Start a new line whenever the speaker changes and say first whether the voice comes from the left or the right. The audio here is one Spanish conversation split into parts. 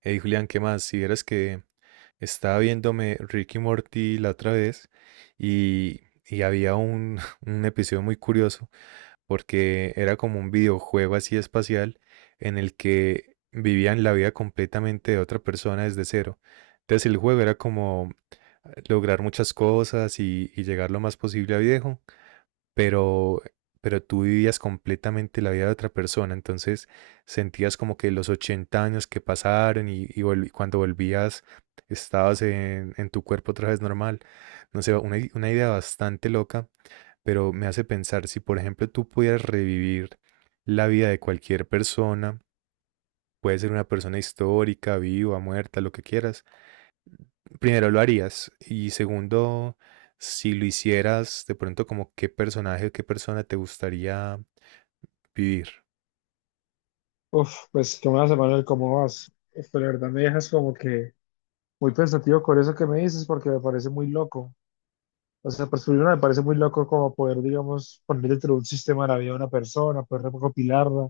right: Hey Julián, ¿qué más? Si vieras que estaba viéndome Ricky y Morty la otra vez y, y había un episodio muy curioso porque era como un videojuego así espacial en el que vivían la vida completamente de otra persona desde cero. Entonces el juego era como lograr muchas cosas y llegar lo más posible a viejo pero, pero tú vivías completamente la vida de otra persona, entonces sentías como que los 80 años que pasaron y cuando volvías estabas en tu cuerpo otra vez normal. No sé, una idea bastante loca, pero me hace pensar si, por ejemplo, tú pudieras revivir la vida de cualquier persona, puede ser una persona histórica, viva, muerta, lo que quieras. Primero, ¿lo harías? Y segundo, si lo hicieras, de pronto, como qué personaje, qué persona te gustaría vivir.
left: Uf, pues tú me vas a Manuel cómo vas. Uf, pero la verdad me dejas como que muy pensativo con eso que me dices porque me parece muy loco. O sea, por primero me parece muy loco como poder, digamos, poner dentro de un sistema la vida de una persona, poder recopilarla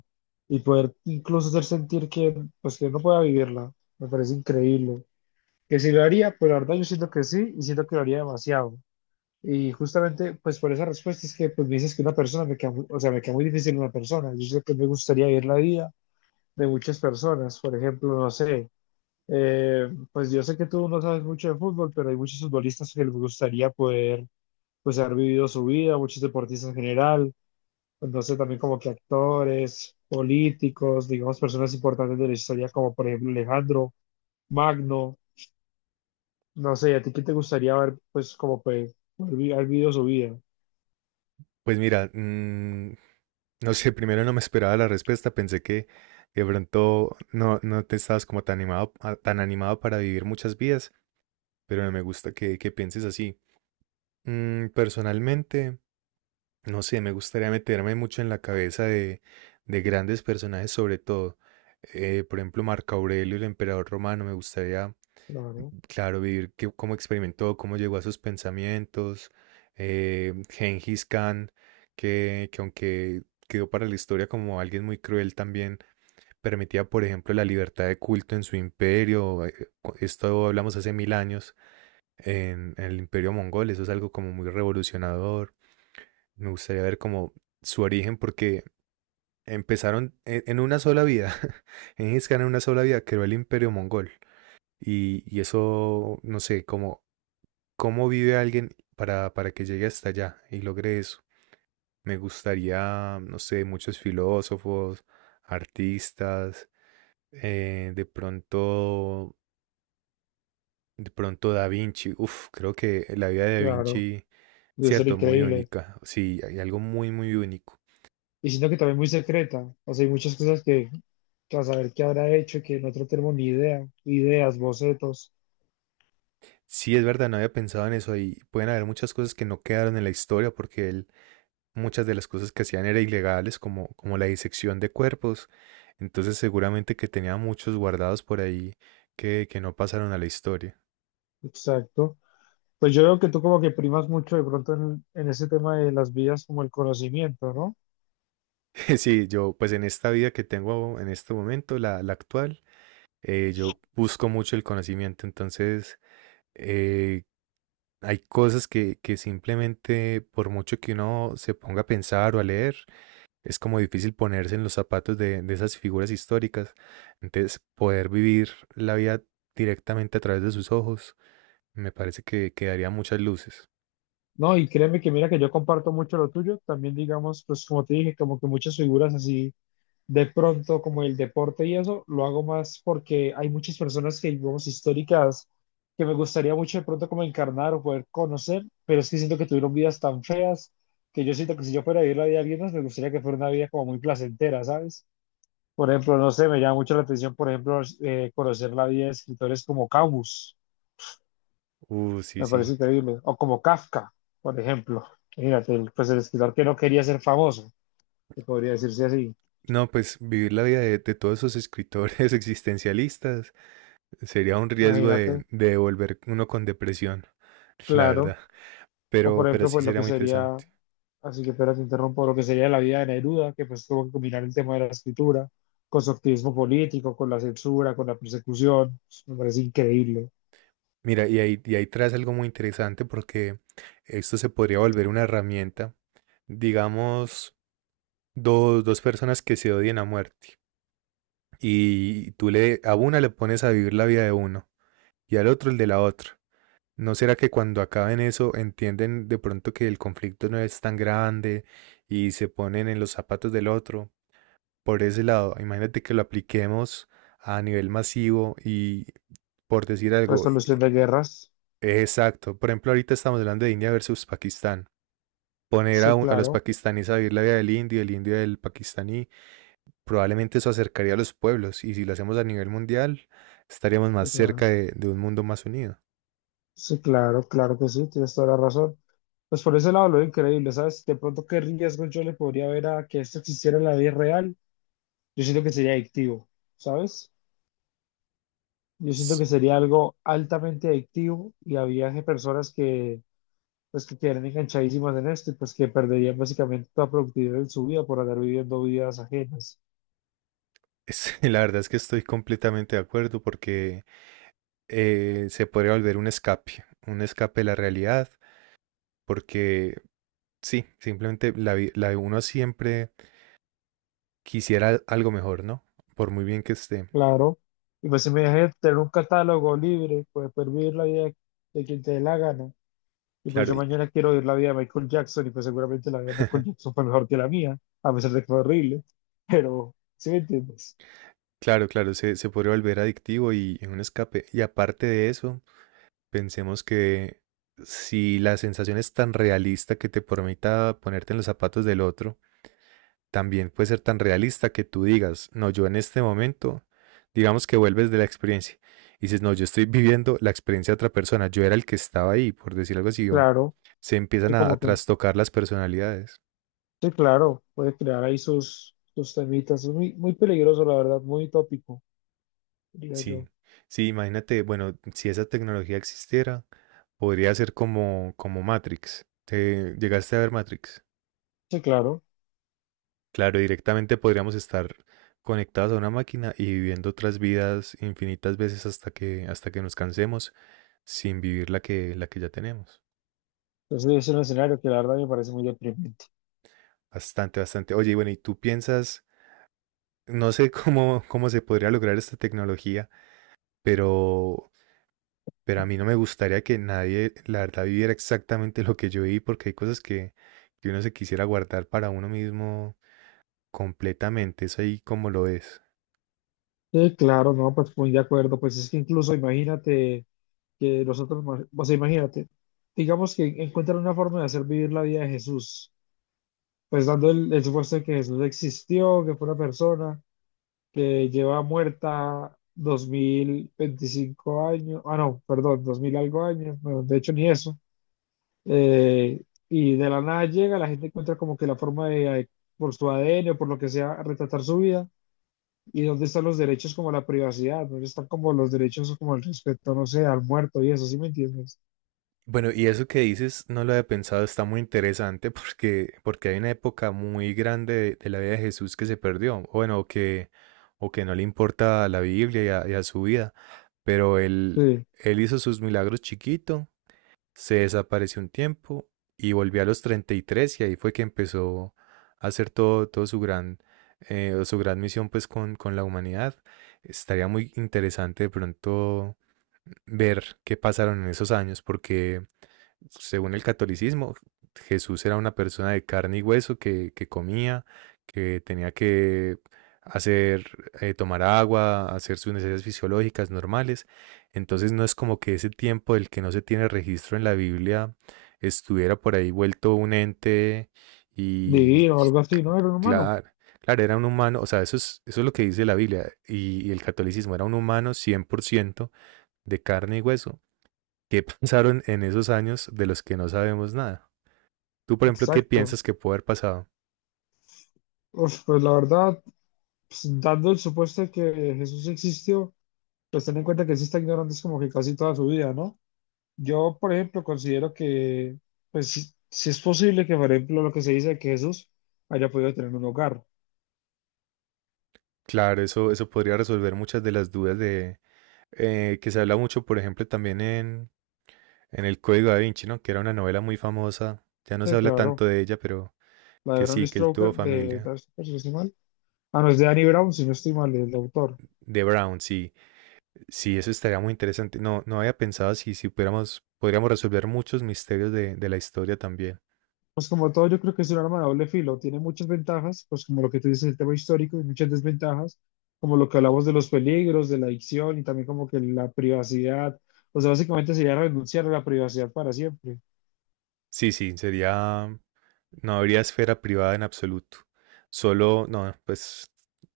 left: y poder incluso hacer sentir que, pues, que no pueda vivirla. Me parece increíble. Que si lo haría, pues la verdad yo siento que sí y siento que lo haría demasiado. Y justamente, pues por esa respuesta es que pues, me dices que una persona me queda, muy- o sea, me queda muy difícil una persona. Yo siento que me gustaría vivir la vida de muchas personas. Por ejemplo, no sé, pues yo sé que tú no sabes mucho de fútbol, pero hay muchos futbolistas que les gustaría poder, pues, haber vivido su vida, muchos deportistas en general, entonces también como que actores, políticos, digamos, personas importantes de la historia, como por ejemplo Alejandro Magno, no sé, ¿a ti qué te gustaría ver, pues, como pues, poder vi- haber vivido su vida?
right: Pues mira, no sé, primero no me esperaba la respuesta, pensé que de pronto no te estabas como tan animado, tan animado para vivir muchas vidas, pero no me gusta que pienses así. Personalmente, no sé, me gustaría meterme mucho en la cabeza de grandes personajes sobre todo. Por ejemplo, Marco Aurelio, el emperador romano, me gustaría
left: Claro,
right: claro, vivir cómo experimentó, cómo llegó a sus pensamientos. Gengis Khan, que aunque quedó para la historia como alguien muy cruel también, permitía, por ejemplo, la libertad de culto en su imperio. Esto hablamos hace mil años en el imperio mongol. Eso es algo como muy revolucionador. Me gustaría ver como su origen porque empezaron en una sola vida. Gengis Khan en una sola vida creó el imperio mongol. Y eso, no sé, como ¿cómo vive alguien para que llegue hasta allá y logre eso? Me gustaría, no sé, muchos filósofos, artistas, eh, de pronto, de pronto Da Vinci. Uf, creo que la vida de Da
left: claro,
right: Vinci,
left: debe ser
right: cierto, muy
left: increíble.
right: única. Sí, hay algo muy, muy único.
left: Y siento que también muy secreta. O sea, hay muchas cosas que a saber qué habrá hecho, que nosotros tenemos ni idea. Ideas, bocetos.
right: Sí, es verdad, no había pensado en eso y pueden haber muchas cosas que no quedaron en la historia porque él muchas de las cosas que hacían eran ilegales, como la disección de cuerpos. Entonces seguramente que tenía muchos guardados por ahí que no pasaron a la historia.
left: Exacto. Pues yo veo que tú como que primas mucho de pronto en ese tema de las vías como el conocimiento, ¿no?
right: Sí, yo pues en esta vida que tengo en este momento, la actual, yo busco mucho el conocimiento. Entonces eh, hay cosas que simplemente por mucho que uno se ponga a pensar o a leer, es como difícil ponerse en los zapatos de esas figuras históricas. Entonces, poder vivir la vida directamente a través de sus ojos, me parece que daría muchas luces.
left: No, y créeme que mira que yo comparto mucho lo tuyo. También digamos, pues como te dije, como que muchas figuras así. De pronto como el deporte y eso, lo hago más porque hay muchas personas que digamos históricas que me gustaría mucho de pronto como encarnar o poder conocer, pero es que siento que tuvieron vidas tan feas que yo siento que si yo fuera a vivir la vida de alguien más, me gustaría que fuera una vida como muy placentera, ¿sabes? Por ejemplo, no sé, me llama mucho la atención, por ejemplo, conocer la vida de escritores como Camus,
right: Sí,
left: me parece
right: sí.
left: increíble, o como Kafka, por ejemplo. Imagínate, el- pues el escritor que no quería ser famoso, que podría decirse así,
right: No, pues vivir la vida de todos esos escritores existencialistas sería un riesgo
left: imagínate,
right: de devolver uno con depresión, la
left: claro.
right: verdad.
left: O por
right: Pero
left: ejemplo,
right: sí
left: pues lo
right: sería
left: que
right: muy
left: sería,
right: interesante.
left: así que espera, te interrumpo, lo que sería la vida de Neruda, que pues tuvo que combinar el tema de la escritura con su activismo político, con la censura, con la persecución. Me parece increíble.
right: Mira, y ahí traes algo muy interesante porque esto se podría volver una herramienta, digamos, dos, dos personas que se odian a muerte. Y tú le, a una le pones a vivir la vida de uno y al otro el de la otra. ¿No será que cuando acaben eso entienden de pronto que el conflicto no es tan grande y se ponen en los zapatos del otro? Por ese lado, imagínate que lo apliquemos a nivel masivo y por decir algo,
left: Resolución de guerras.
right: exacto. Por ejemplo, ahorita estamos hablando de India versus Pakistán. Poner a,
left: Sí,
right: a los
left: claro.
right: pakistaníes a vivir la vida del indio, el indio del pakistaní. Probablemente eso acercaría a los pueblos y si lo hacemos a nivel mundial, estaríamos más
left: Es
right: cerca
left: más,
right: de un mundo más unido.
left: sí, claro, claro que sí, tienes toda la razón. Pues por ese lado lo veo increíble, ¿sabes? De pronto, ¿qué riesgo yo le podría ver a que esto existiera en la vida real? Yo siento que sería adictivo, ¿sabes? Yo siento
right: Sí.
left: que sería algo altamente adictivo y había personas que pues que quedarían enganchadísimas en esto y pues que perderían básicamente toda productividad en su vida por andar viviendo vidas ajenas.
right: La verdad es que estoy completamente de acuerdo porque se podría volver un escape de la realidad, porque sí, simplemente la de uno siempre quisiera algo mejor, ¿no? Por muy bien que esté.
left: Claro. Y pues si me dejan tener un catálogo libre, pues poder vivir la vida de quien te dé la gana. Y pues
right: Claro,
left: yo mañana quiero vivir la vida de Michael Jackson y pues seguramente la vida de Michael Jackson fue mejor que la mía, a pesar de que fue horrible. Pero, ¿sí me entiendes?
right: claro, claro, se podría volver adictivo y un escape. Y aparte de eso, pensemos que si la sensación es tan realista que te permita ponerte en los zapatos del otro, también puede ser tan realista que tú digas, no, yo en este momento, digamos que vuelves de la experiencia y dices, no, yo estoy viviendo la experiencia de otra persona, yo era el que estaba ahí, por decir algo así, o
left: Claro,
right: se empiezan
left: que
right: a
left: como que,
right: trastocar las personalidades.
left: sí, claro, puede crear ahí sus temitas. Es muy, muy peligroso, la verdad, muy tópico, diría
right: Sí,
left: yo.
right: sí, imagínate, bueno, si esa tecnología existiera, podría ser como Matrix. ¿Te llegaste a ver Matrix?
left: Sí, claro.
right: Claro, directamente podríamos estar conectados a una máquina y viviendo otras vidas infinitas veces hasta que nos cansemos sin vivir la que ya tenemos.
left: Entonces es un escenario que la verdad me parece muy deprimente.
right: Bastante, bastante. Oye, y bueno, ¿y tú piensas, no sé cómo se podría lograr esta tecnología, pero, pero a mí no me gustaría que nadie, la verdad, viviera exactamente lo que yo viví, porque hay cosas que uno se quisiera guardar para uno mismo completamente. Es ahí como lo es.
left: Sí, claro, no, pues muy de acuerdo. Pues es que incluso imagínate que nosotros, ma- o sea, imagínate, digamos que encuentran una forma de hacer vivir la vida de Jesús, pues dando el supuesto de que Jesús existió, que fue una persona que lleva muerta 2025 años, ah, no, perdón, 2000 algo años, bueno, de hecho ni eso. Eh, y de la nada llega, la gente encuentra como que la forma de, por su ADN o por lo que sea, retratar su vida. ¿Y dónde están los derechos como la privacidad? ¿Dónde están como los derechos como el respeto, no sé, al muerto y eso, ¿sí me entiendes?
right: Bueno, y eso que dices, no lo había pensado, está muy interesante porque, porque hay una época muy grande de la vida de Jesús que se perdió, o bueno, o que no le importa a la Biblia y y a su vida, pero él,
left: Sí,
right: él hizo sus milagros chiquito, se desapareció un tiempo y volvió a los 33 y tres y ahí fue que empezó a hacer todo, su gran misión pues con la humanidad. Estaría muy interesante de pronto ver qué pasaron en esos años, porque según el catolicismo, Jesús era una persona de carne y hueso que comía, que tenía que hacer, tomar agua, hacer sus necesidades fisiológicas normales. Entonces no es como que ese tiempo del que no se tiene registro en la Biblia estuviera por ahí vuelto un ente y
left: divino o algo así, ¿no? Era un humano.
right: claro, claro, era un humano, o sea, eso es lo que dice la Biblia y el catolicismo, era un humano 100% de carne y hueso. ¿Qué pasaron en esos años de los que no sabemos nada? Tú, por ejemplo, ¿qué
left: Exacto.
right: piensas que puede haber pasado?
left: Uf, pues la verdad, pues, dando el supuesto de que Jesús existió, pues ten en cuenta que sí está ignorando es como que casi toda su vida, ¿no? Yo, por ejemplo, considero que, pues, si, si es posible que, por ejemplo, lo que se dice de que Jesús haya podido tener un hogar.
right: Claro, eso podría resolver muchas de las dudas de que se habla mucho, por ejemplo, también en El Código da Vinci, ¿no? Que era una novela muy famosa. Ya no se
left: Sí,
right: habla
left: claro.
right: tanto de ella, pero
left: La de
right: que
left: Bram
right: sí, que él
left: Stoker,
right: tuvo familia.
left: si no estoy mal. Ah, no, es de Danny Brown, si no estoy mal, el autor.
right: De Brown, sí. Sí, eso estaría muy interesante. No, no había pensado si pudiéramos, podríamos resolver muchos misterios de la historia también.
left: Pues como todo, yo creo que es un arma de doble filo. Tiene muchas ventajas, pues como lo que tú dices, el tema histórico, y muchas desventajas, como lo que hablamos de los peligros, de la adicción y también como que la privacidad. O sea, básicamente sería renunciar a la privacidad para siempre.
right: Sí, sí, sería no habría esfera privada en absoluto. Solo, no, pues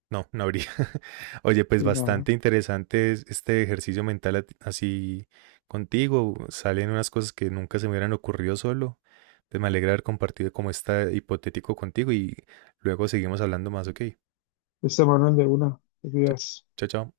right: no, no habría. Oye, pues
left: Sí, nada,
right: bastante interesante este ejercicio mental así contigo. Salen unas cosas que nunca se me hubieran ocurrido solo. Entonces me alegra haber compartido como está hipotético contigo y luego seguimos hablando más, ¿ok?
left: esta mano de una, te
right: Ch-
left: cuidas.
right: Chao, chao.